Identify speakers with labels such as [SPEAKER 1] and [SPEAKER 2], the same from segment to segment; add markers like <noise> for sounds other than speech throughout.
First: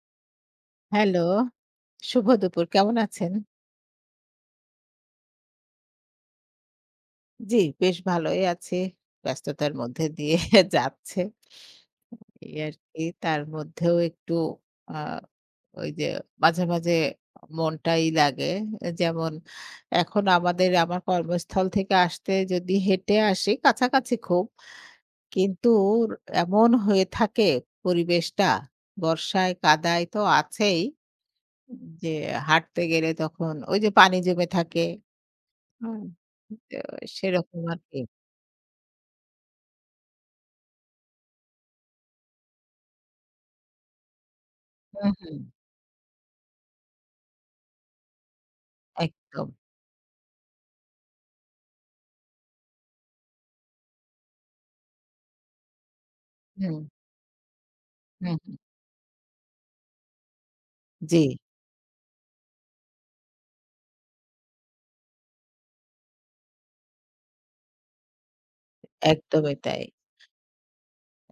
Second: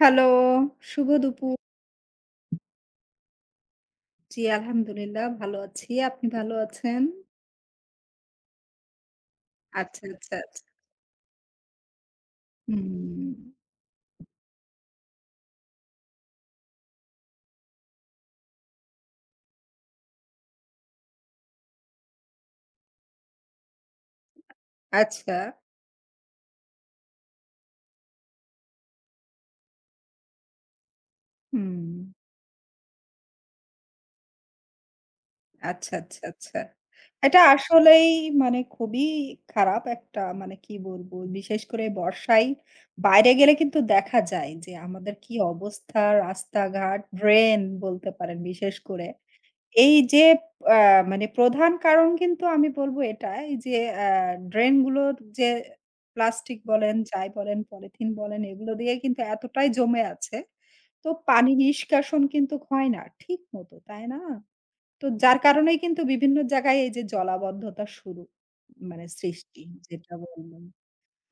[SPEAKER 1] Hello, শুভ
[SPEAKER 2] hello,
[SPEAKER 1] দুপুর।
[SPEAKER 2] শুভ দুপুর। কেমন আছেন?
[SPEAKER 1] জি, আলহামদুলিল্লাহ ভালো আছি। আপনি ভালো আছেন?
[SPEAKER 2] জি, বেশ ভালোই আছি। ব্যস্ততার
[SPEAKER 1] আচ্ছা,
[SPEAKER 2] মধ্যে
[SPEAKER 1] আচ্ছা,
[SPEAKER 2] দিয়ে
[SPEAKER 1] আচ্ছা।
[SPEAKER 2] <laughs> যাচ্ছে। এই আরকি।
[SPEAKER 1] হুম,
[SPEAKER 2] তার মধ্যেও একটু আ ওই যে মাঝে, মাঝে মনটাই লাগে। যেমন এখন আমাদের আমার কর্মস্থল থেকে আসতে যদি হেঁটে আসি কাছাকাছি খুব।
[SPEAKER 1] আচ্ছা।
[SPEAKER 2] কিন্তু এমন হয়ে থাকে পরিবেশটা বর্ষায় কাদায় তো আছেই
[SPEAKER 1] হুম,
[SPEAKER 2] যে হাঁটতে গেলে তখন ওই যে পানি জমে থাকে।
[SPEAKER 1] আচ্ছা,
[SPEAKER 2] হুম।
[SPEAKER 1] আচ্ছা, আচ্ছা।
[SPEAKER 2] তো
[SPEAKER 1] এটা
[SPEAKER 2] সেরকম আরকি।
[SPEAKER 1] আসলেই মানে খুবই খারাপ একটা মানে কি বলবো? বিশেষ করে বর্ষায় বাইরে গেলে কিন্তু দেখা যায় যে
[SPEAKER 2] হুম,
[SPEAKER 1] আমাদের কি
[SPEAKER 2] হুম।
[SPEAKER 1] অবস্থা রাস্তাঘাট, ড্রেন বলতে পারেন বিশেষ করে।
[SPEAKER 2] একদম।
[SPEAKER 1] এই যে আ মানে প্রধান কারণ কিন্তু আমি বলব এটাই যে আ ড্রেন গুলোর যে প্লাস্টিক
[SPEAKER 2] হুম,
[SPEAKER 1] বলেন, যাই বলেন, পলিথিন বলেন
[SPEAKER 2] হুম।
[SPEAKER 1] এগুলো দিয়ে কিন্তু এতটাই জমে আছে। তো
[SPEAKER 2] জি,
[SPEAKER 1] পানি নিষ্কাশন কিন্তু হয় না ঠিক মতো, তাই না? তো যার কারণেই কিন্তু বিভিন্ন জায়গায় এই যে জলাবদ্ধতা শুরু মানে
[SPEAKER 2] একদমই
[SPEAKER 1] সৃষ্টি
[SPEAKER 2] তাই।
[SPEAKER 1] যেটা বললেন।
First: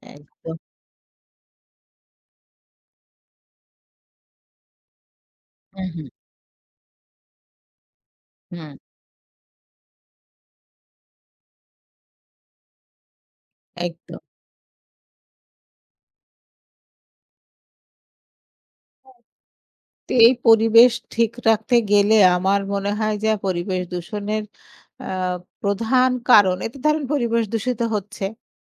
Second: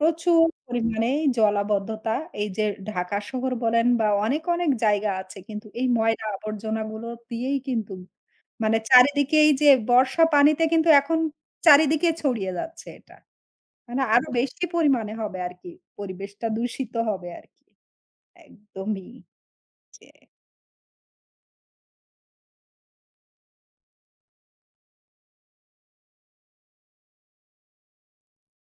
[SPEAKER 1] প্রচুর
[SPEAKER 2] একদম।
[SPEAKER 1] পরিমাণে জলাবদ্ধতা। এই যে ঢাকা শহর বলেন বা অনেক, অনেক জায়গা আছে কিন্তু
[SPEAKER 2] হুম,
[SPEAKER 1] এই
[SPEAKER 2] হুম,
[SPEAKER 1] ময়লা আবর্জনাগুলো দিয়েই কিন্তু
[SPEAKER 2] হুম।
[SPEAKER 1] মানে চারিদিকে এই যে বর্ষা পানিতে কিন্তু এখন চারিদিকে ছড়িয়ে যাচ্ছে এটা। মানে
[SPEAKER 2] একদম।
[SPEAKER 1] আরো বেশি পরিমাণে হবে আরকি। পরিবেশটা দূষিত হবে আরকি। একদমই যে
[SPEAKER 2] তো এই পরিবেশ ঠিক রাখতে গেলে আমার মনে হয় যে পরিবেশ দূষণের আ প্রধান কারণ এতে ধরেন পরিবেশ দূষিত হচ্ছে।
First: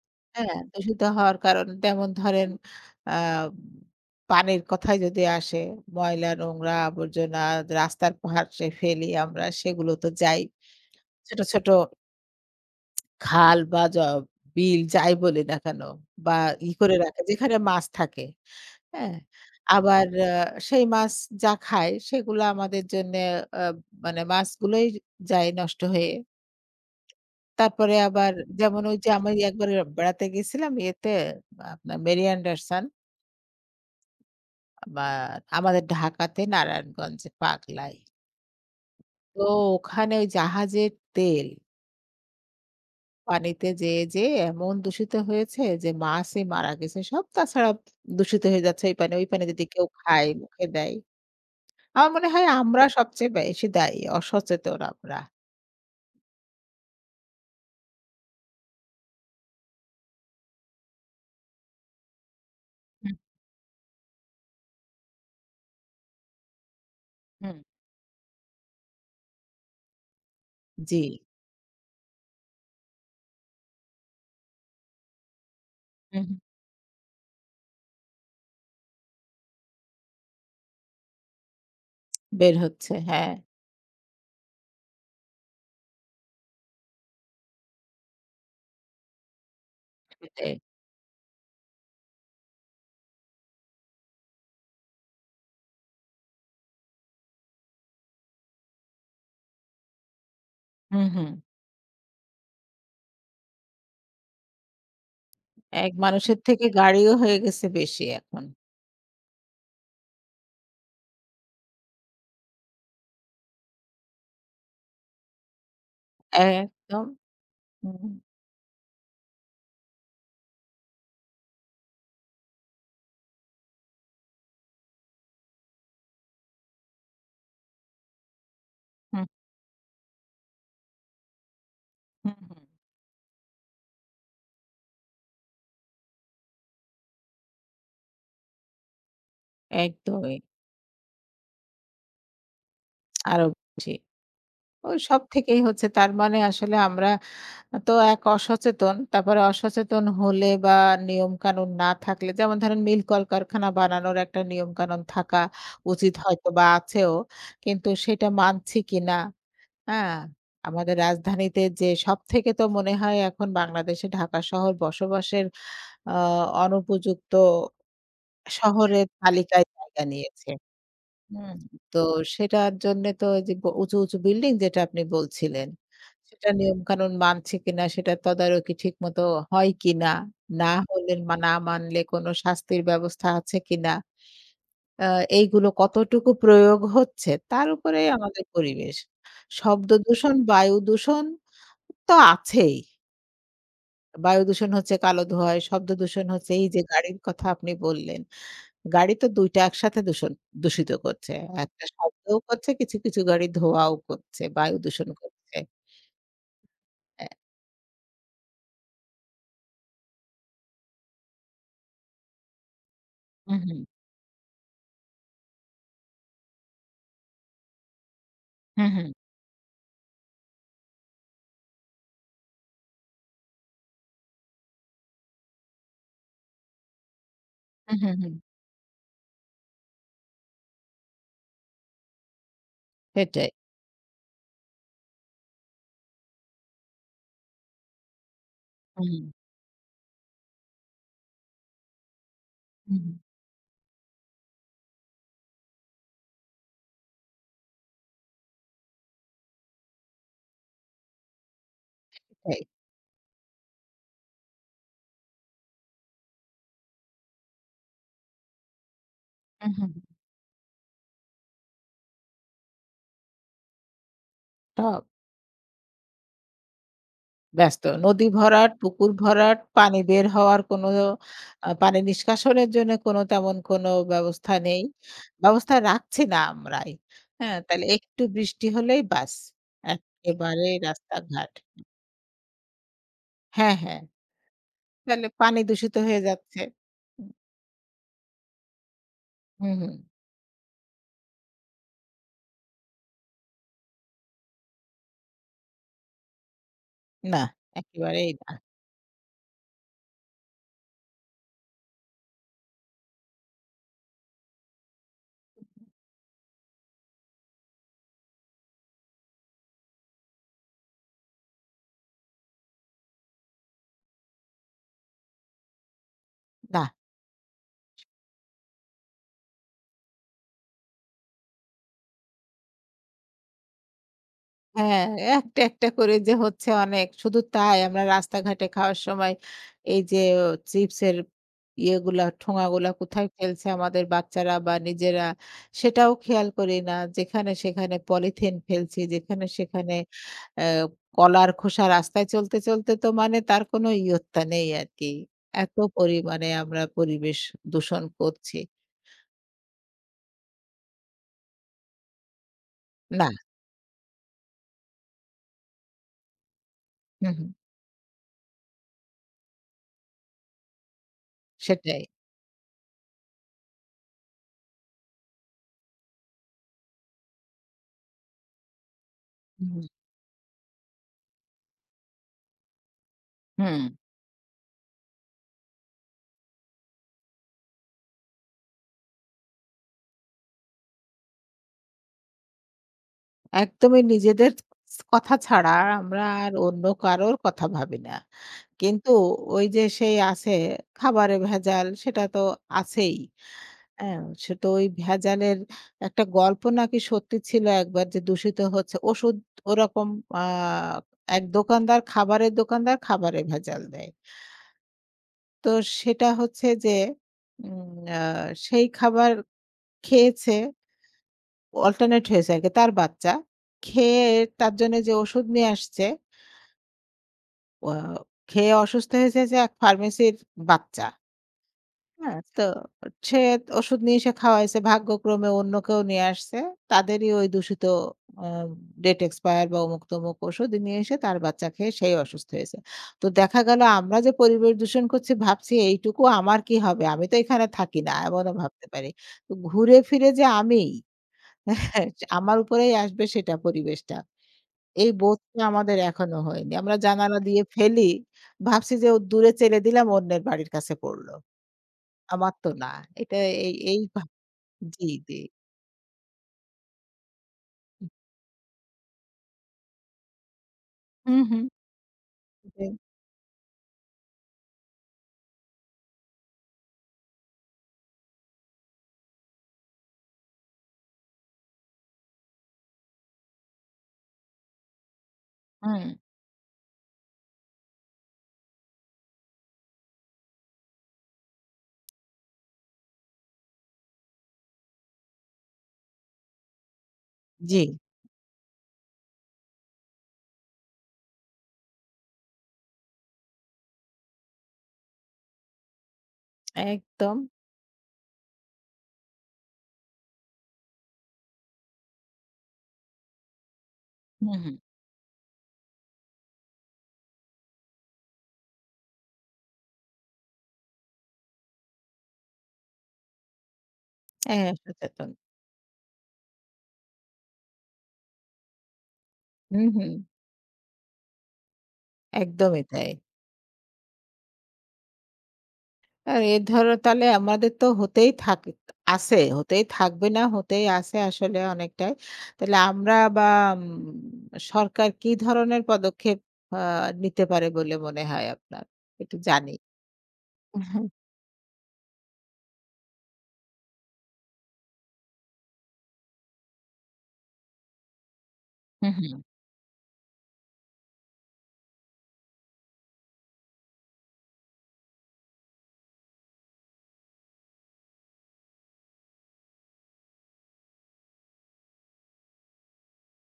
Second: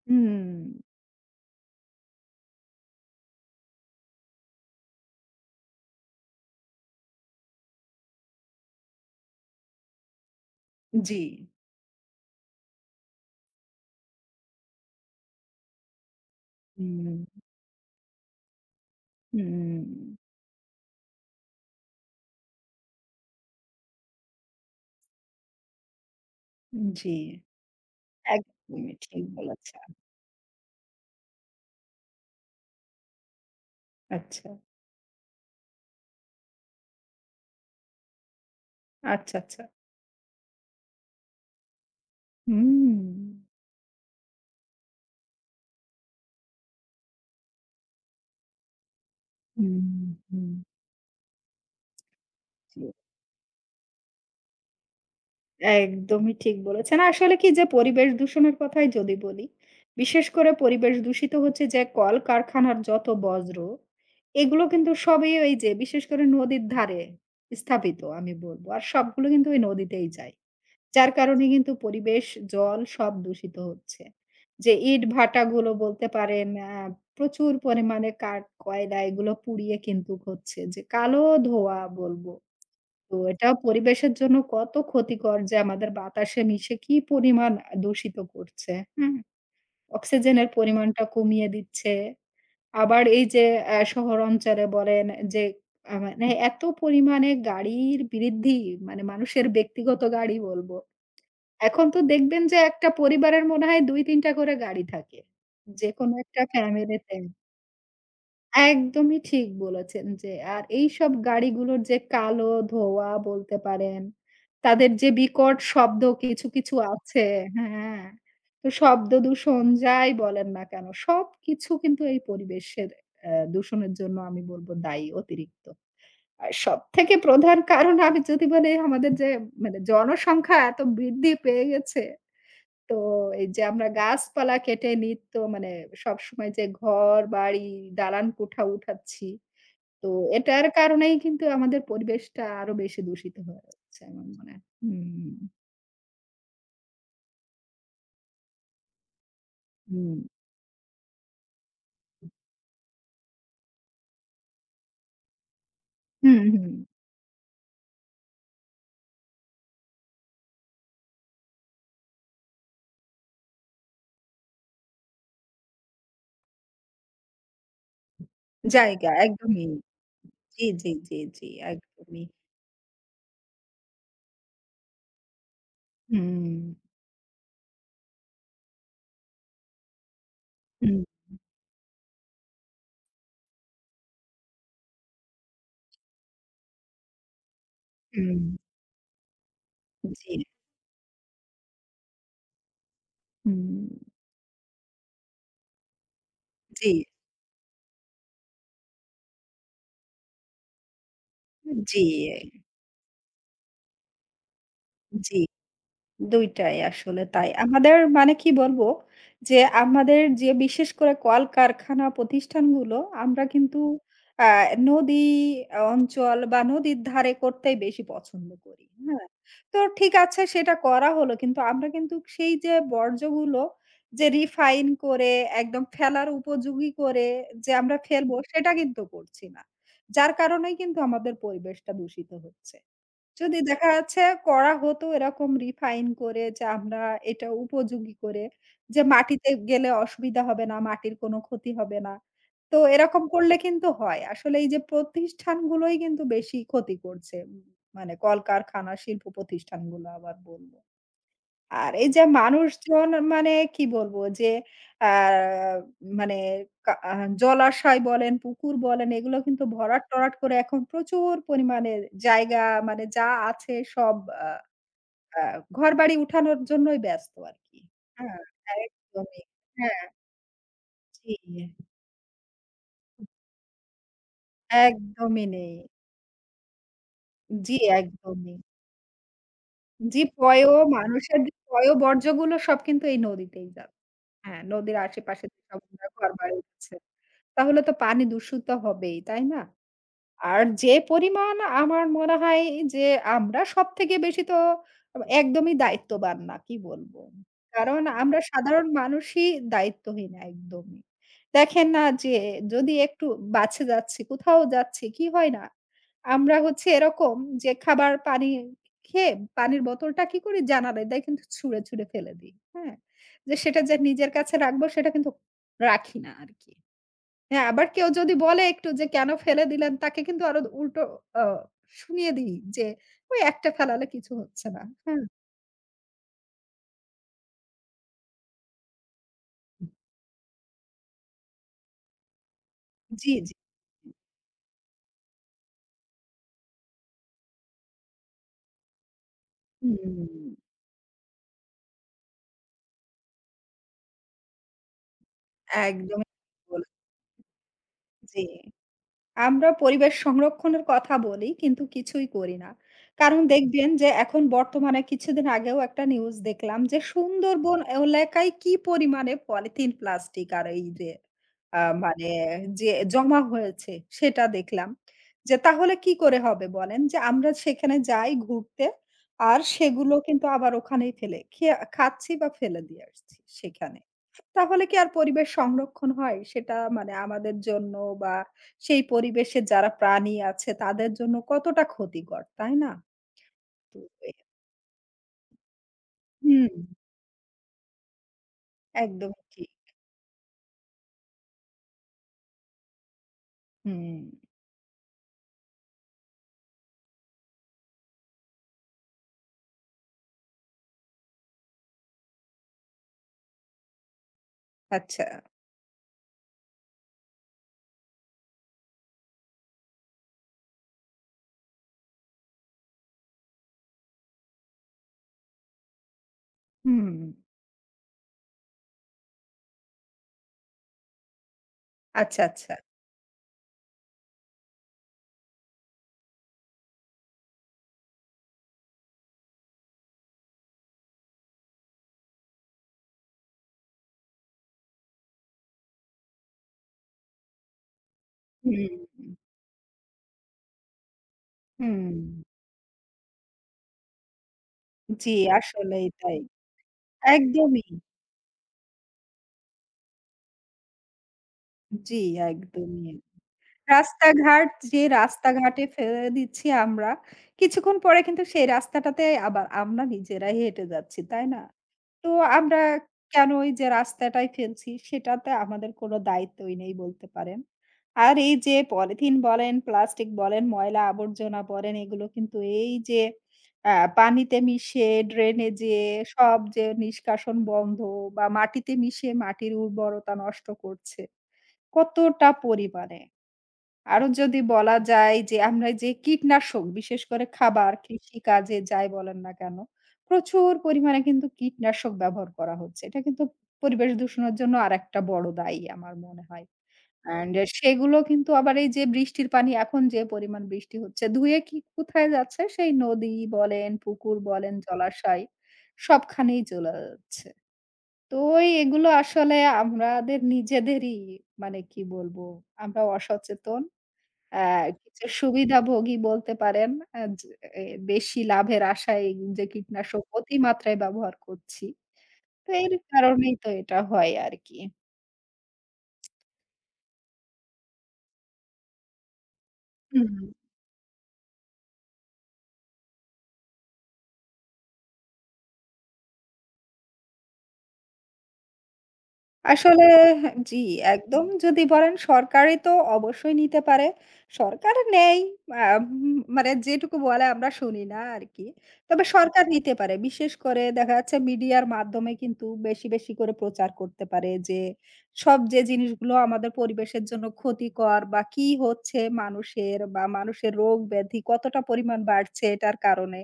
[SPEAKER 1] হুম,
[SPEAKER 2] হ্যাঁ? দূষিত হওয়ার কারণ যেমন ধরেন আ পানির কথায় যদি আসে, ময়লা, নোংরা, আবর্জনা রাস্তার পাশে ফেলি আমরা সেগুলো তো যাই।
[SPEAKER 1] জি।
[SPEAKER 2] ছোট, ছোট খাল বা বিল যাই বলি না কেন বা ই করে
[SPEAKER 1] হুম,
[SPEAKER 2] রাখে যেখানে মাছ থাকে, হ্যাঁ?
[SPEAKER 1] হুম,
[SPEAKER 2] আবার সেই মাছ যা খায় সেগুলা আমাদের জন্যে আ মানে মাছগুলোই যায় নষ্ট হয়ে।
[SPEAKER 1] জি।
[SPEAKER 2] তারপরে আবার যেমন
[SPEAKER 1] একদমই
[SPEAKER 2] ওই যে
[SPEAKER 1] ঠিক
[SPEAKER 2] আমি একবার
[SPEAKER 1] বলেছেন।
[SPEAKER 2] বেড়াতে গেছিলাম ইয়েতে আপনার মেরি অ্যান্ডারসন
[SPEAKER 1] আচ্ছা,
[SPEAKER 2] বা আমাদের ঢাকাতে নারায়ণগঞ্জে পাগলায়।
[SPEAKER 1] আচ্ছা,
[SPEAKER 2] তো
[SPEAKER 1] আচ্ছা।
[SPEAKER 2] ওখানে ওই জাহাজের তেল
[SPEAKER 1] হুম,
[SPEAKER 2] পানিতে যেয়ে, যেয়ে এমন দূষিত হয়েছে যে মাছই মারা গেছে সব। তাছাড়া দূষিত হয়ে যাচ্ছে এই পানি। ওই পানি যদি কেউ
[SPEAKER 1] হুম,
[SPEAKER 2] খায়,
[SPEAKER 1] হুম।
[SPEAKER 2] মুখে দেয়। আমার মনে হয়
[SPEAKER 1] জি,
[SPEAKER 2] আমরা সবচেয়ে বেশি দায়ী, অসচেতন আমরা।
[SPEAKER 1] একদমই ঠিক বলেছেন। আসলে কি যে পরিবেশ দূষণের কথাই যদি বলি, বিশেষ করে পরিবেশ দূষিত হচ্ছে যে কলকারখানার যত বজ্র, এগুলো কিন্তু সবই ওই যে বিশেষ করে নদীর ধারে
[SPEAKER 2] হুম।
[SPEAKER 1] স্থাপিত আমি বলব। আর সবগুলো কিন্তু ওই নদীতেই যায়।
[SPEAKER 2] জি।
[SPEAKER 1] যার কারণে কিন্তু পরিবেশ, জল সব দূষিত হচ্ছে। যে ইটভাটাগুলো বলতে
[SPEAKER 2] হুম, হুম।
[SPEAKER 1] পারেন প্রচুর পরিমাণে কাঠ, কয়লা এগুলো পুড়িয়ে কিন্তু হচ্ছে যে কালো ধোঁয়া বলব।
[SPEAKER 2] বের হচ্ছে,
[SPEAKER 1] তো
[SPEAKER 2] হ্যাঁ,
[SPEAKER 1] এটা পরিবেশের জন্য কত ক্ষতিকর যে আমাদের বাতাসে মিশে কি পরিমাণ দূষিত করছে, হুম? অক্সিজেনের
[SPEAKER 2] সেটাই।
[SPEAKER 1] পরিমাণটা কমিয়ে দিচ্ছে। আবার এই যে শহর অঞ্চলে বলেন যে মানে এত পরিমাণে গাড়ির বৃদ্ধি মানে মানুষের ব্যক্তিগত গাড়ি বলবো।
[SPEAKER 2] হুম, হুম।
[SPEAKER 1] এখন তো দেখবেন যে একটা পরিবারের মনে হয় ২-৩ টা করে গাড়ি থাকে।
[SPEAKER 2] এক
[SPEAKER 1] যেকোনো
[SPEAKER 2] মানুষের
[SPEAKER 1] একটা
[SPEAKER 2] থেকে গাড়িও
[SPEAKER 1] ফ্যামিলিতে।
[SPEAKER 2] হয়ে গেছে বেশি এখন।
[SPEAKER 1] একদমই ঠিক বলেছেন যে আর এইসব গাড়িগুলোর যে কালো ধোঁয়া বলতে পারেন, তাদের যে বিকট শব্দ কিছু, কিছু
[SPEAKER 2] একদম
[SPEAKER 1] আছে হ্যাঁ,
[SPEAKER 2] হুম।
[SPEAKER 1] তো শব্দ দূষণ যাই বলেন না কেন সবকিছু কিন্তু এই পরিবেশের দূষণের জন্য আমি বলব দায়ী অতিরিক্ত। আর সবথেকে প্রধান কারণ আমি যদি বলি আমাদের
[SPEAKER 2] হুম,
[SPEAKER 1] যে মানে জনসংখ্যা এত বৃদ্ধি পেয়ে গেছে
[SPEAKER 2] হুম, হুম।
[SPEAKER 1] তো এই যে আমরা গাছপালা কেটে নিত্য মানে সবসময় যে ঘর বাড়ি দালান কোঠা উঠাচ্ছি, তো
[SPEAKER 2] একদমই।
[SPEAKER 1] এটার কারণেই কিন্তু আমাদের পরিবেশটা আরো বেশি দূষিত
[SPEAKER 2] আরো
[SPEAKER 1] হয়ে
[SPEAKER 2] বেশি।
[SPEAKER 1] যাচ্ছে আমার মনে হয়।
[SPEAKER 2] ওই সব
[SPEAKER 1] হুম,
[SPEAKER 2] থেকেই হচ্ছে তার মানে আসলে আমরা তো এক অসচেতন, তারপরে অসচেতন
[SPEAKER 1] হুম,
[SPEAKER 2] হলে বা নিয়মকানুন না থাকলে যেমন ধরেন মিল কলকারখানা বানানোর একটা নিয়মকানুন থাকা উচিত
[SPEAKER 1] হুম,
[SPEAKER 2] হয়তোবা
[SPEAKER 1] হুম।
[SPEAKER 2] আছেও। কিন্তু সেটা মানছি কিনা? হ্যাঁ? আমাদের রাজধানীতে যে সবথেকে তো মনে হয় এখন বাংলাদেশে ঢাকা শহর বসবাসের আ অনুপযুক্ত শহরের
[SPEAKER 1] জায়গা একদমই।
[SPEAKER 2] তালিকায় জায়গা নিয়েছে।
[SPEAKER 1] জি, জি, জি, জি,
[SPEAKER 2] হুম, তো
[SPEAKER 1] একদমই।
[SPEAKER 2] সেটার জন্যে তো ওই যে উঁচু, উঁচু বিল্ডিং যেটা আপনি বলছিলেন, সেটা
[SPEAKER 1] হুম,
[SPEAKER 2] নিয়মকানুন মানছে কিনা, সেটার তদারকি ঠিকমতো হয় কিনা, না
[SPEAKER 1] হুম,
[SPEAKER 2] হলে না মানলে কোনো শাস্তির ব্যবস্থা আছে কিনা, আ এইগুলো কতটুকু প্রয়োগ হচ্ছে, তার উপরেই
[SPEAKER 1] হুম,
[SPEAKER 2] আমাদের পরিবেশ। শব্দ
[SPEAKER 1] জি।
[SPEAKER 2] দূষণ, বায়ু দূষণ তো আছেই।
[SPEAKER 1] হুম।
[SPEAKER 2] বায়ু দূষণ হচ্ছে কালো ধোঁয়ায়, শব্দ দূষণ হচ্ছে এই যে
[SPEAKER 1] জি,
[SPEAKER 2] গাড়ির কথা আপনি বললেন। গাড়ি তো ২ টা একসাথে দূষণ দূষিত করছে। একটা
[SPEAKER 1] জি,
[SPEAKER 2] শব্দও করছে, কিছু, কিছু গাড়ি ধোঁয়াও করছে, বায়ু দূষণ
[SPEAKER 1] জি।
[SPEAKER 2] করছে।
[SPEAKER 1] ২টাই আসলে
[SPEAKER 2] হ্যাঁ।
[SPEAKER 1] তাই। আমাদের মানে কি বলব যে আমাদের যে বিশেষ করে কলকারখানা প্রতিষ্ঠানগুলো আমরা
[SPEAKER 2] হুম,
[SPEAKER 1] কিন্তু
[SPEAKER 2] হুম।
[SPEAKER 1] আ নদী অঞ্চল বা নদীর ধারে করতেই বেশি পছন্দ করি।
[SPEAKER 2] হুম, হুম।
[SPEAKER 1] হ্যাঁ? তো ঠিক আছে সেটা করা হলো। কিন্তু আমরা কিন্তু সেই যে বর্জ্যগুলো যে রিফাইন করে একদম ফেলার উপযোগী করে যে
[SPEAKER 2] হুম,
[SPEAKER 1] আমরা
[SPEAKER 2] হুম, হুম।
[SPEAKER 1] ফেলবো সেটা কিন্তু করছি না। যার কারণেই কিন্তু আমাদের পরিবেশটা দূষিত হচ্ছে।
[SPEAKER 2] সেটাই।
[SPEAKER 1] যদি দেখা যাচ্ছে করা হতো এরকম রিফাইন করে যে আমরা এটা উপযোগী করে যে
[SPEAKER 2] হুম,
[SPEAKER 1] মাটিতে গেলে অসুবিধা হবে না, মাটির কোনো ক্ষতি হবে না। তো
[SPEAKER 2] হুম।
[SPEAKER 1] এরকম করলে কিন্তু হয়। আসলে এই যে প্রতিষ্ঠানগুলোই কিন্তু বেশি ক্ষতি করছে। মানে কলকারখানা, শিল্প প্রতিষ্ঠানগুলো আবার বলব। আর এই যে
[SPEAKER 2] সেটাই।
[SPEAKER 1] মানুষজন মানে কি বলবো যে আ মানে কা আ জলাশয় বলেন, পুকুর বলেন এগুলো কিন্তু
[SPEAKER 2] হুম, হুম।
[SPEAKER 1] ভরাট-টরাট করে এখন প্রচুর পরিমাণে জায়গা মানে যা আছে সব আ
[SPEAKER 2] সব
[SPEAKER 1] আ ঘরবাড়ি উঠানোর জন্যই ব্যস্ত আরকি।
[SPEAKER 2] ব্যস্ত। নদী
[SPEAKER 1] হ্যাঁ,
[SPEAKER 2] ভরাট, পুকুর
[SPEAKER 1] একদমই।
[SPEAKER 2] ভরাট, পানি
[SPEAKER 1] হ্যাঁ,
[SPEAKER 2] বের হওয়ার কোনো
[SPEAKER 1] জি।
[SPEAKER 2] পানি নিষ্কাশনের জন্য কোনো তেমন কোনো ব্যবস্থা নেই।
[SPEAKER 1] একদমই নেই।
[SPEAKER 2] ব্যবস্থা রাখছি না আমরাই। হ্যাঁ,
[SPEAKER 1] জি,
[SPEAKER 2] তাহলে একটু
[SPEAKER 1] একদমই।
[SPEAKER 2] বৃষ্টি হলেই বাস।
[SPEAKER 1] জি
[SPEAKER 2] একেবারে
[SPEAKER 1] মানুষের যে
[SPEAKER 2] রাস্তাঘাট।
[SPEAKER 1] পয়ঃবর্জ্যগুলো সব কিন্তু এই নদীতেই
[SPEAKER 2] হ্যাঁ,
[SPEAKER 1] যাচ্ছে।
[SPEAKER 2] হ্যাঁ।
[SPEAKER 1] হ্যাঁ, নদীর
[SPEAKER 2] তাহলে
[SPEAKER 1] আশেপাশে
[SPEAKER 2] পানি
[SPEAKER 1] যেসব
[SPEAKER 2] দূষিত হয়ে
[SPEAKER 1] ঘরবাড়ি
[SPEAKER 2] যাচ্ছে।
[SPEAKER 1] আছে। তাহলে তো পানি দূষিত হবেই, তাই না?
[SPEAKER 2] হুম, হুম।
[SPEAKER 1] আর যে পরিমাণ আমার মনে হয় যে আমরা সবথেকে বেশি তো একদমই দায়িত্ববান না, কি বলবো?
[SPEAKER 2] না,
[SPEAKER 1] কারণ
[SPEAKER 2] একেবারেই
[SPEAKER 1] আমরা
[SPEAKER 2] না।
[SPEAKER 1] সাধারণ মানুষই দায়িত্বহীন একদমই। দেখেন না যে যদি একটু বাছে যাচ্ছি, কোথাও যাচ্ছি, কি হয় না? আমরা হচ্ছে এরকম যে খাবার পানি খেয়ে পানির বোতলটা কি করি? জানালায় দিয়ে কিন্তু ছুঁড়ে, ছুঁড়ে ফেলে দিই। হ্যাঁ? যে সেটা যে নিজের কাছে রাখবো সেটা কিন্তু রাখি না আরকি।
[SPEAKER 2] না।
[SPEAKER 1] হ্যাঁ, আবার কেউ যদি বলে একটু যে, "কেন ফেলে দিলেন?" তাকে কিন্তু আরো উল্টো আ শুনিয়ে দিই যে, "ওই একটা ফেলালে কিছু হচ্ছে না।"
[SPEAKER 2] হ্যাঁ,
[SPEAKER 1] হ্যাঁ?
[SPEAKER 2] একটা, একটা করে যে হচ্ছে অনেক। শুধু তাই আমরা রাস্তাঘাটে খাওয়ার সময় এই যে চিপসের ইয়েগুলা, ঠোঙাগুলা কোথায়
[SPEAKER 1] জি, জি।
[SPEAKER 2] ফেলছে আমাদের বাচ্চারা বা নিজেরা সেটাও খেয়াল করি না। যেখানে সেখানে পলিথিন ফেলছি, যেখানে সেখানে
[SPEAKER 1] হুম,
[SPEAKER 2] অ্যা কলার খোসা রাস্তায় চলতে, চলতে তো মানে তার কোনো ইয়ত্তা নেই আরকি। এত
[SPEAKER 1] একদমই
[SPEAKER 2] পরিমাণে
[SPEAKER 1] ঠিক
[SPEAKER 2] আমরা
[SPEAKER 1] বলেছেন।
[SPEAKER 2] পরিবেশ দূষণ
[SPEAKER 1] জি।
[SPEAKER 2] করছি।
[SPEAKER 1] আমরা পরিবেশ সংরক্ষণের কথা বলি, কিন্তু কিছুই করি না।
[SPEAKER 2] না।
[SPEAKER 1] কারণ দেখবেন যে এখন বর্তমানে কিছুদিন আগেও একটা নিউজ দেখলাম যে
[SPEAKER 2] হুম, হুম।
[SPEAKER 1] সুন্দরবন এলাকায় কি পরিমাণে পলিথিন, প্লাস্টিক আর এই যে
[SPEAKER 2] সেটাই।
[SPEAKER 1] মানে যে জমা হয়েছে সেটা দেখলাম। যে তাহলে কি করে হবে বলেন? যে আমরা সেখানে যাই ঘুরতে আর
[SPEAKER 2] হুম,
[SPEAKER 1] সেগুলো কিন্তু আবার ওখানেই ফেলে খেয়া খাচ্ছি বা ফেলে দিয়ে আসছি
[SPEAKER 2] হুম।
[SPEAKER 1] সেখানে। তাহলে কি আর পরিবেশ সংরক্ষণ হয়? সেটা মানে আমাদের জন্য বা সেই পরিবেশে যারা প্রাণী আছে তাদের জন্য কতটা ক্ষতিকর, তাই না? তো
[SPEAKER 2] একদমই
[SPEAKER 1] এ
[SPEAKER 2] নিজেদের কথা ছাড়া আমরা আর
[SPEAKER 1] হুম,
[SPEAKER 2] অন্য কারোর কথা ভাবি না। কিন্তু
[SPEAKER 1] একদম
[SPEAKER 2] ওই
[SPEAKER 1] ঠিক।
[SPEAKER 2] যে সেই আছে খাবারে ভেজাল সেটা তো আছেই।
[SPEAKER 1] হুম,
[SPEAKER 2] হ্যাঁ? সে তো ওই ভেজালের একটা গল্প নাকি সত্যি ছিল একবার যে দূষিত হচ্ছে ওষুধ ওরকম আ এক দোকানদার খাবারের দোকানদার খাবারে ভেজাল দেয়।
[SPEAKER 1] আচ্ছা।
[SPEAKER 2] তো সেটা হচ্ছে যে উম আ সেই খাবার খেয়েছে অল্টারনেট হয়েছে আরকি তার বাচ্চা। খেয়ে তার জন্য যে ওষুধ নিয়ে আসছে,
[SPEAKER 1] হুম,
[SPEAKER 2] অ খেয়ে অসুস্থ হয়েছে যে এক ফার্মেসির বাচ্চা। আচ্ছা।
[SPEAKER 1] আচ্ছা,
[SPEAKER 2] তো
[SPEAKER 1] আচ্ছা।
[SPEAKER 2] সে ওষুধ নিয়ে এসে খাওয়াইছে। ভাগ্যক্রমে অন্য কেউ নিয়ে আসছে। তাদেরই ওই দূষিত আ ডেট এক্সপায়ার বা অমুক-তমুক ওষুধ নিয়ে এসে তার বাচ্চা খেয়ে সেই অসুস্থ হয়েছে। তো দেখা গেল আমরা যে পরিবেশ দূষণ করছি ভাবছি এইটুকু আমার কি হবে? আমি তো এখানে থাকি না। এমনও
[SPEAKER 1] হুম,
[SPEAKER 2] ভাবতে পারি। তো ঘুরে ফিরে যে আমিই। হ্যাঁ,
[SPEAKER 1] হুম,
[SPEAKER 2] আমার উপরেই আসবে সেটা পরিবেশটা। এই
[SPEAKER 1] জি,
[SPEAKER 2] বোধটা আমাদের
[SPEAKER 1] আসলেই
[SPEAKER 2] এখনো
[SPEAKER 1] তাই।
[SPEAKER 2] হয়নি। আমরা জানালা দিয়ে
[SPEAKER 1] একদমই।
[SPEAKER 2] ফেলি। ভাবছি যে ও দূরে চেলে দিলাম অন্যের বাড়ির কাছে পড়লো।
[SPEAKER 1] জি,
[SPEAKER 2] আমার তো না।
[SPEAKER 1] একদমই।
[SPEAKER 2] এটা এই এই ভাব
[SPEAKER 1] রাস্তাঘাট যে
[SPEAKER 2] জি, জি।
[SPEAKER 1] রাস্তাঘাটে ফেলে দিচ্ছি আমরা, কিছুক্ষণ পরে কিন্তু সেই রাস্তাটাতে আবার আমরা নিজেরাই হেঁটে যাচ্ছি,
[SPEAKER 2] হুম,
[SPEAKER 1] তাই না?
[SPEAKER 2] হুম।
[SPEAKER 1] তো আমরা
[SPEAKER 2] জি,
[SPEAKER 1] কেন এই যে রাস্তাটায় ফেলছি সেটাতে আমাদের কোনো দায়িত্বই নেই বলতে পারেন। আর এই যে পলিথিন বলেন, প্লাস্টিক বলেন, ময়লা আবর্জনা বলেন এগুলো কিন্তু এই যে আ পানিতে মিশে, ড্রেনে
[SPEAKER 2] হুম।
[SPEAKER 1] যেয়ে সব যে নিষ্কাশন বন্ধ বা মাটিতে মিশে মাটির উর্বরতা নষ্ট করছে কতটা পরিমাণে। আরো যদি বলা যায় যে আমরা যে কীটনাশক বিশেষ করে
[SPEAKER 2] জি,
[SPEAKER 1] খাবার, কৃষিকাজে যাই বলেন না কেন, প্রচুর পরিমাণে কিন্তু কীটনাশক ব্যবহার করা হচ্ছে। এটা কিন্তু পরিবেশ দূষণের জন্য আরেকটা বড় দায়ী আমার মনে হয়।
[SPEAKER 2] একদম।
[SPEAKER 1] অ্যান্ড সেগুলো কিন্তু আবার এই যে বৃষ্টির পানি এখন যে পরিমাণ বৃষ্টি হচ্ছে ধুয়ে কি কোথায় যাচ্ছে? সেই নদী বলেন, পুকুর
[SPEAKER 2] হুম,
[SPEAKER 1] বলেন,
[SPEAKER 2] হুম।
[SPEAKER 1] জলাশয় সবখানেই চলে যাচ্ছে। তো এই এগুলো আসলে আমাদের নিজেদেরই মানে কি বলবো আমরা অসচেতন। আ
[SPEAKER 2] হ্যাঁ,
[SPEAKER 1] কিছু
[SPEAKER 2] সচেতন।
[SPEAKER 1] সুবিধাভোগী বলতে পারেন। আ য এ বেশি লাভের আশায় যে
[SPEAKER 2] হুম, হুম।
[SPEAKER 1] কীটনাশক অতিমাত্রায় ব্যবহার করছি। তো
[SPEAKER 2] একদমই
[SPEAKER 1] এর
[SPEAKER 2] তাই।
[SPEAKER 1] কারণেই তো এটা হয় আরকি।
[SPEAKER 2] আর এ ধরো তাহলে আমাদের তো হতেই থাক আছে, হতেই থাকবে
[SPEAKER 1] হুম।
[SPEAKER 2] না, হতেই আছে আসলে অনেকটাই। তাহলে আমরা বা উম সরকার কি ধরনের পদক্ষেপ আ নিতে পারে বলে মনে হয় আপনার? একটু জানি।
[SPEAKER 1] আসলে জি,
[SPEAKER 2] হু,
[SPEAKER 1] একদম যদি বলেন সরকারি তো অবশ্যই নিতে পারে। সরকার নেয় আম মানে যেটুকু বলে আমরা শুনি না আরকি।
[SPEAKER 2] হু,
[SPEAKER 1] তবে
[SPEAKER 2] হু।
[SPEAKER 1] সরকার নিতে পারে। বিশেষ করে দেখা যাচ্ছে মিডিয়ার মাধ্যমে কিন্তু বেশি, বেশি করে প্রচার করতে পারে যে সব যে জিনিসগুলো আমাদের পরিবেশের জন্য ক্ষতিকর বা কি হচ্ছে মানুষের বা মানুষের রোগ ব্যাধি কতটা পরিমাণ বাড়ছে এটার কারণে।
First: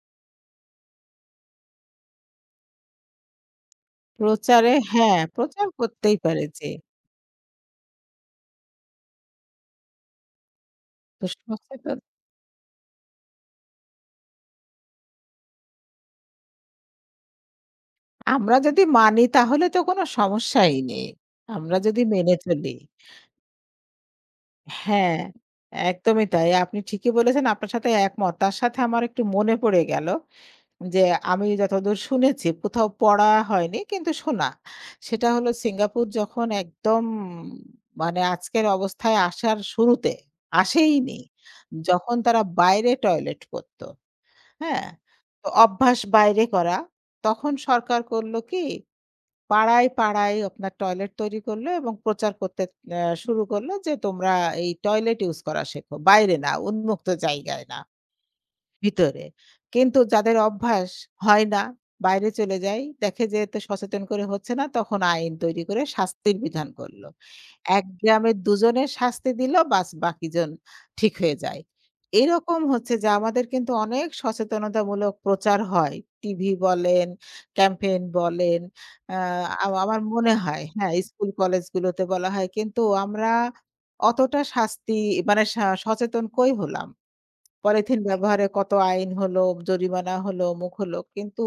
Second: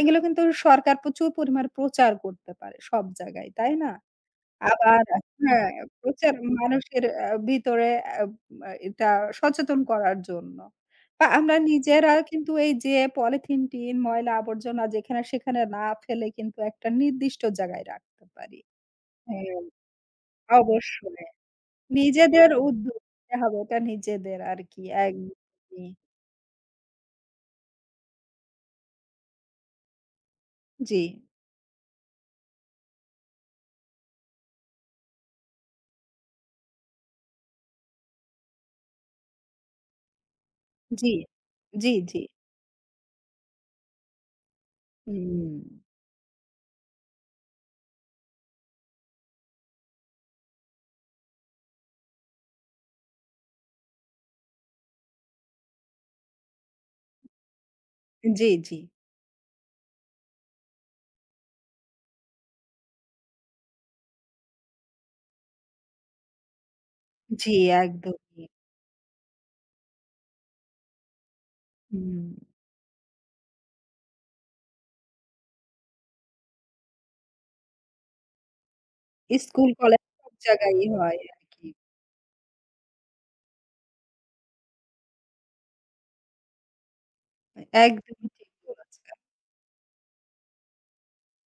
[SPEAKER 1] এগুলো কিন্তু সরকার প্রচুর পরিমাণে প্রচার করতে পারে সব জায়গায়, তাই না?
[SPEAKER 2] প্রচারে
[SPEAKER 1] আবার
[SPEAKER 2] হ্যাঁ, প্রচার
[SPEAKER 1] হ্যাঁ,
[SPEAKER 2] করতেই
[SPEAKER 1] প্রচার
[SPEAKER 2] পারে যে
[SPEAKER 1] মানুষের ভিতরে আ আ এটা সচেতন করার জন্য।
[SPEAKER 2] তো
[SPEAKER 1] বা আমরা
[SPEAKER 2] সচেতন
[SPEAKER 1] নিজেরা কিন্তু এই যে পলিথিন, টিন, ময়লা আবর্জনা যেখানে সেখানে না ফেলে কিন্তু একটা নির্দিষ্ট জায়গায় রাখতে
[SPEAKER 2] আমরা
[SPEAKER 1] পারি।
[SPEAKER 2] যদি মানি
[SPEAKER 1] হ্যাঁ,
[SPEAKER 2] তাহলে তো কোনো সমস্যাই নেই।
[SPEAKER 1] অবশ্যই।
[SPEAKER 2] আমরা যদি মেনে
[SPEAKER 1] নিজেদের
[SPEAKER 2] চলি।
[SPEAKER 1] উদ্যোগ নিতে হবে এটা নিজেদের আরকি
[SPEAKER 2] হ্যাঁ,
[SPEAKER 1] একদমই।
[SPEAKER 2] একদমই তাই। আপনি ঠিকই বলেছেন। আপনার সাথে একমত। তার সাথে আমার একটু মনে পড়ে গেল
[SPEAKER 1] জি,
[SPEAKER 2] যে আমি যতদূর শুনেছি কোথাও পড়া হয়নি কিন্তু শোনা। সেটা হলো সিঙ্গাপুর যখন একদম মানে আজকের অবস্থায় আসার শুরুতে
[SPEAKER 1] জি,
[SPEAKER 2] আসেইনি।
[SPEAKER 1] জি,
[SPEAKER 2] যখন
[SPEAKER 1] জি।
[SPEAKER 2] তারা বাইরে টয়লেট করত, হ্যাঁ? তো
[SPEAKER 1] হুম।
[SPEAKER 2] অভ্যাস বাইরে করা। তখন সরকার করল কি পাড়ায়, পাড়ায় আপনার টয়লেট তৈরি করল এবং প্রচার করতে শুরু করল যে তোমরা এই টয়লেট ইউজ করা শেখো। বাইরে না, উন্মুক্ত জায়গায় না।
[SPEAKER 1] জি, জি,
[SPEAKER 2] ভিতরে। কিন্তু যাদের অভ্যাস হয় না, বাইরে চলে যায়, দেখে যে এতে সচেতন করে হচ্ছে না, তখন আইন তৈরি করে শাস্তির বিধান করলো।
[SPEAKER 1] জি
[SPEAKER 2] এক গ্রামের
[SPEAKER 1] একদমই।
[SPEAKER 2] দুজনের শাস্তি দিল, বাস বাকিজন ঠিক হয়ে যায়।
[SPEAKER 1] হুম।
[SPEAKER 2] এরকম হচ্ছে যে আমাদের কিন্তু অনেক সচেতনতামূলক প্রচার হয়। টিভি বলেন, ক্যাম্পেইন বলেন, আ আ
[SPEAKER 1] স্কুল,
[SPEAKER 2] আমার
[SPEAKER 1] কলেজ সব
[SPEAKER 2] মনে হয়
[SPEAKER 1] জায়গায়ই
[SPEAKER 2] হ্যাঁ,
[SPEAKER 1] হয়
[SPEAKER 2] স্কুল
[SPEAKER 1] আরকি।
[SPEAKER 2] কলেজগুলোতে বলা হয়। কিন্তু আমরা অতটা শাস্তি মানে সচেতন কই হলাম? পলিথিন
[SPEAKER 1] একদমই
[SPEAKER 2] ব্যবহারে
[SPEAKER 1] ঠিক
[SPEAKER 2] কত আইন
[SPEAKER 1] বলেছেন,
[SPEAKER 2] হলো, জরিমানা হলো, অমুক হলো। কিন্তু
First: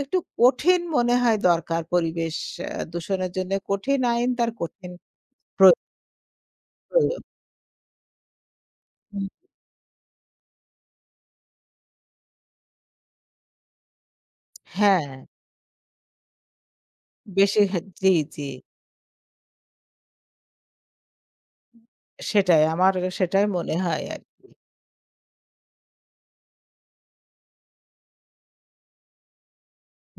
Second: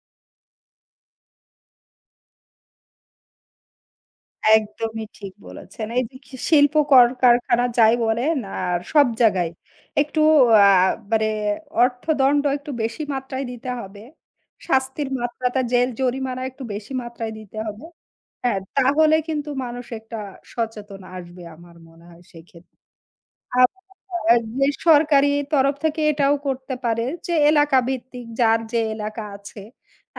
[SPEAKER 2] একটু কঠিন মনে হয় দরকার পরিবেশ দূষণের জন্য কঠিন আইন তার কঠিন
[SPEAKER 1] একদমই ঠিক
[SPEAKER 2] প্র
[SPEAKER 1] বলেছেন। এই যে শিল্প
[SPEAKER 2] প্রয়োগ।
[SPEAKER 1] কারখানা যাই বলেন আর সব
[SPEAKER 2] হুম।
[SPEAKER 1] জায়গায় একটু আ মানে অর্থদণ্ড একটু বেশি মাত্রায় দিতে হবে। শাস্তির
[SPEAKER 2] হ্যাঁ,
[SPEAKER 1] মাত্রাটা জেল জরিমানা একটু বেশি মাত্রায় দিতে
[SPEAKER 2] বেশি হা
[SPEAKER 1] হবে।
[SPEAKER 2] জি, জি।
[SPEAKER 1] হ্যাঁ, তাহলে কিন্তু মানুষ একটা সচেতন আসবে আমার মনে হয়
[SPEAKER 2] সেটাই
[SPEAKER 1] সেক্ষেত্রে।
[SPEAKER 2] আমার সেটাই মনে হয়
[SPEAKER 1] আবার
[SPEAKER 2] আরকি।
[SPEAKER 1] যে সরকারি তরফ থেকে এটাও করতে পারে যে এলাকা ভিত্তিক যার যে এলাকা আছে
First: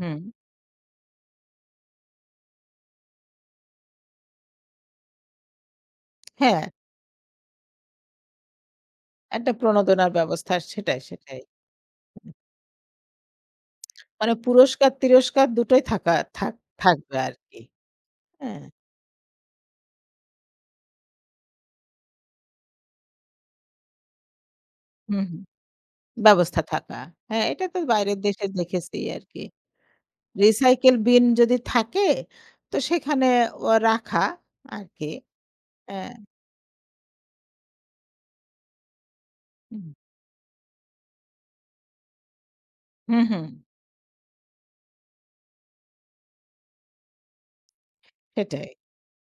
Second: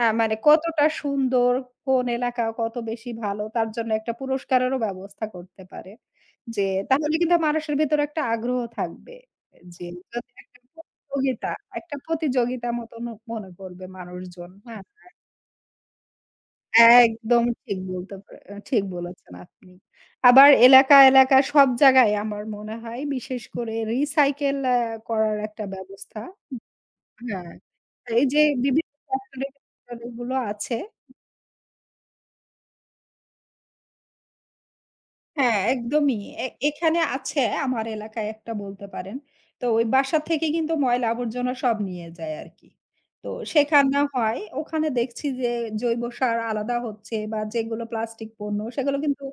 [SPEAKER 1] মানে কতটা সুন্দর, কোন এলাকা কত বেশি ভালো তার জন্য একটা পুরস্কারেরও ব্যবস্থা করতে পারে।
[SPEAKER 2] হ্যাঁ,
[SPEAKER 1] যে তাহলে কিন্তু মানুষের ভেতরে একটা আগ্রহ থাকবে।
[SPEAKER 2] একটা
[SPEAKER 1] যে
[SPEAKER 2] প্রণোদনার
[SPEAKER 1] যদি
[SPEAKER 2] ব্যবস্থা
[SPEAKER 1] একটা
[SPEAKER 2] সেটাই, সেটাই।
[SPEAKER 1] প্রতিযোগিতা, একটা
[SPEAKER 2] হুম।
[SPEAKER 1] প্রতিযোগিতা মতন মনে করবে
[SPEAKER 2] মানে
[SPEAKER 1] মানুষজন। হ্যাঁ।
[SPEAKER 2] পুরস্কার-তিরস্কার দুটোই থাকা থাক থাকবে
[SPEAKER 1] একদম
[SPEAKER 2] আরকি।
[SPEAKER 1] ঠিক বলতে পারে
[SPEAKER 2] হ্যাঁ।
[SPEAKER 1] ঠিক বলেছেন আপনি। আবার এলাকা, এলাকা সব জায়গায় আমার মনে হয় বিশেষ করে রিসাইকেল
[SPEAKER 2] হুম,
[SPEAKER 1] করার
[SPEAKER 2] হুম।
[SPEAKER 1] একটা ব্যবস্থা
[SPEAKER 2] ব্যবস্থা থাকা। হ্যাঁ,
[SPEAKER 1] হ্যাঁ,
[SPEAKER 2] এটা তো বাইরের
[SPEAKER 1] এই যে
[SPEAKER 2] দেশে
[SPEAKER 1] বিভিন্ন
[SPEAKER 2] দেখেছি আরকি।
[SPEAKER 1] ফ্যাক্টরি গুলো আছে
[SPEAKER 2] রিসাইকেল বিন যদি থাকে, তো সেখানে ও রাখা আরকি।
[SPEAKER 1] হ্যাঁ,
[SPEAKER 2] অ্যা
[SPEAKER 1] একদমই। এ এখানে আছে আমার এলাকায় একটা বলতে পারেন। তো ওই
[SPEAKER 2] হুম,
[SPEAKER 1] বাসা থেকে কিন্তু ময়লা আবর্জনা সব নিয়ে যায় আরকি।
[SPEAKER 2] হুম,
[SPEAKER 1] তো
[SPEAKER 2] হুম,
[SPEAKER 1] সেখানে হয়, ওখানে দেখছি যে জৈব সার আলাদা হচ্ছে বা যেগুলো প্লাস্টিক পণ্য
[SPEAKER 2] সেটাই।
[SPEAKER 1] সেগুলো কিন্তু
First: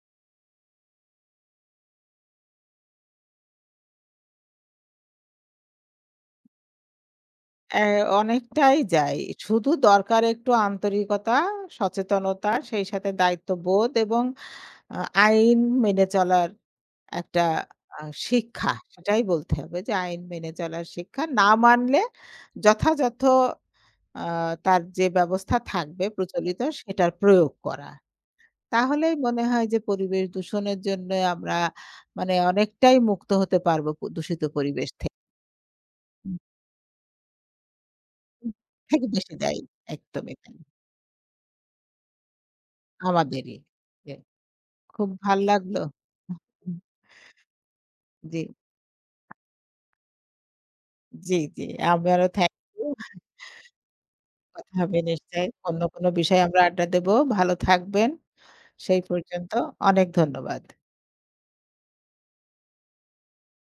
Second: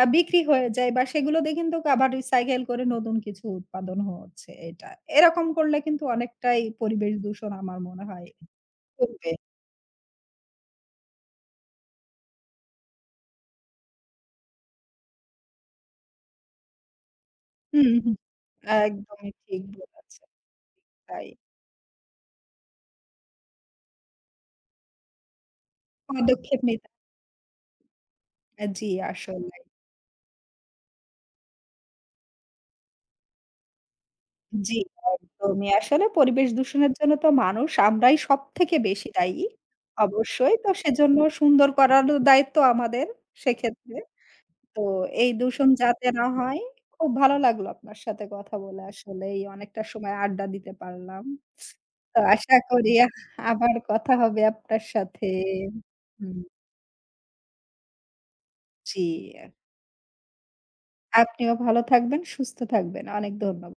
[SPEAKER 1] বিক্রি হয়ে যায় বা সেগুলো দিয়ে কিন্তু আবার রিসাইকেল করে নতুন কিছু উৎপাদন হচ্ছে এটা। এরকম করলে কিন্তু অনেকটাই পরিবেশ দূষণ আমার
[SPEAKER 2] অ্যা
[SPEAKER 1] মনে হয়
[SPEAKER 2] অনেকটাই যায়।
[SPEAKER 1] কমবে।
[SPEAKER 2] শুধু দরকার একটু আন্তরিকতা, সচেতনতা, সেই সাথে দায়িত্ববোধ এবং আ আইন মেনে চলার একটা
[SPEAKER 1] হুম,
[SPEAKER 2] আ
[SPEAKER 1] হুম।
[SPEAKER 2] শিক্ষা। সেটাই
[SPEAKER 1] একদমই
[SPEAKER 2] বলতে
[SPEAKER 1] ঠিক
[SPEAKER 2] হবে যে আইন
[SPEAKER 1] বলেছেন।
[SPEAKER 2] মেনে চলার শিক্ষা।
[SPEAKER 1] তাই
[SPEAKER 2] না মানলে যথাযথ আ তার যে ব্যবস্থা থাকবে প্রচলিত
[SPEAKER 1] পদক্ষেপ নিতে হবে।
[SPEAKER 2] সেটার প্রয়োগ করা।
[SPEAKER 1] জি
[SPEAKER 2] তাহলেই মনে
[SPEAKER 1] আসলে।
[SPEAKER 2] হয় যে পরিবেশ দূষণের জন্য আমরা মানে অনেকটাই মুক্ত হতে পারবো দূষিত
[SPEAKER 1] জি,
[SPEAKER 2] পরিবেশ থেকে।
[SPEAKER 1] একদমই। আসলে
[SPEAKER 2] হুম।
[SPEAKER 1] পরিবেশ দূষণের জন্য তো মানুষ আমরাই সবথেকে
[SPEAKER 2] থেকে
[SPEAKER 1] বেশি
[SPEAKER 2] বেশি
[SPEAKER 1] দায়ী।
[SPEAKER 2] দায়ী একদমই
[SPEAKER 1] অবশ্যই।
[SPEAKER 2] তাই।
[SPEAKER 1] তো সেজন্য সুন্দর করারও দায়িত্ব আমাদের
[SPEAKER 2] আমাদেরই।
[SPEAKER 1] সেক্ষেত্রে।
[SPEAKER 2] জি।
[SPEAKER 1] তো
[SPEAKER 2] খুব
[SPEAKER 1] এই
[SPEAKER 2] ভাল
[SPEAKER 1] দূষণ
[SPEAKER 2] লাগলো।
[SPEAKER 1] যাতে না হয়,
[SPEAKER 2] হুম।
[SPEAKER 1] খুব ভালো লাগলো আপনার সাথে
[SPEAKER 2] জি,
[SPEAKER 1] কথা বলে আসলেই অনেকটা সময় আড্ডা দিতে পারলাম।
[SPEAKER 2] জি, জি।
[SPEAKER 1] তো
[SPEAKER 2] আমারও থ্যাংক
[SPEAKER 1] আশা
[SPEAKER 2] ইউ।
[SPEAKER 1] করি আবার কথা হবে
[SPEAKER 2] কথা
[SPEAKER 1] আপনার
[SPEAKER 2] হবে
[SPEAKER 1] সাথে।
[SPEAKER 2] নিশ্চয়ই। অন্য কোনো
[SPEAKER 1] হুম,
[SPEAKER 2] বিষয়ে আমরা আড্ডা দেব। ভালো থাকবেন।
[SPEAKER 1] জি।
[SPEAKER 2] সেই পর্যন্ত অনেক ধন্যবাদ।
[SPEAKER 1] আপনিও ভালো থাকবেন, সুস্থ থাকবেন। অনেক ধন্যবাদ।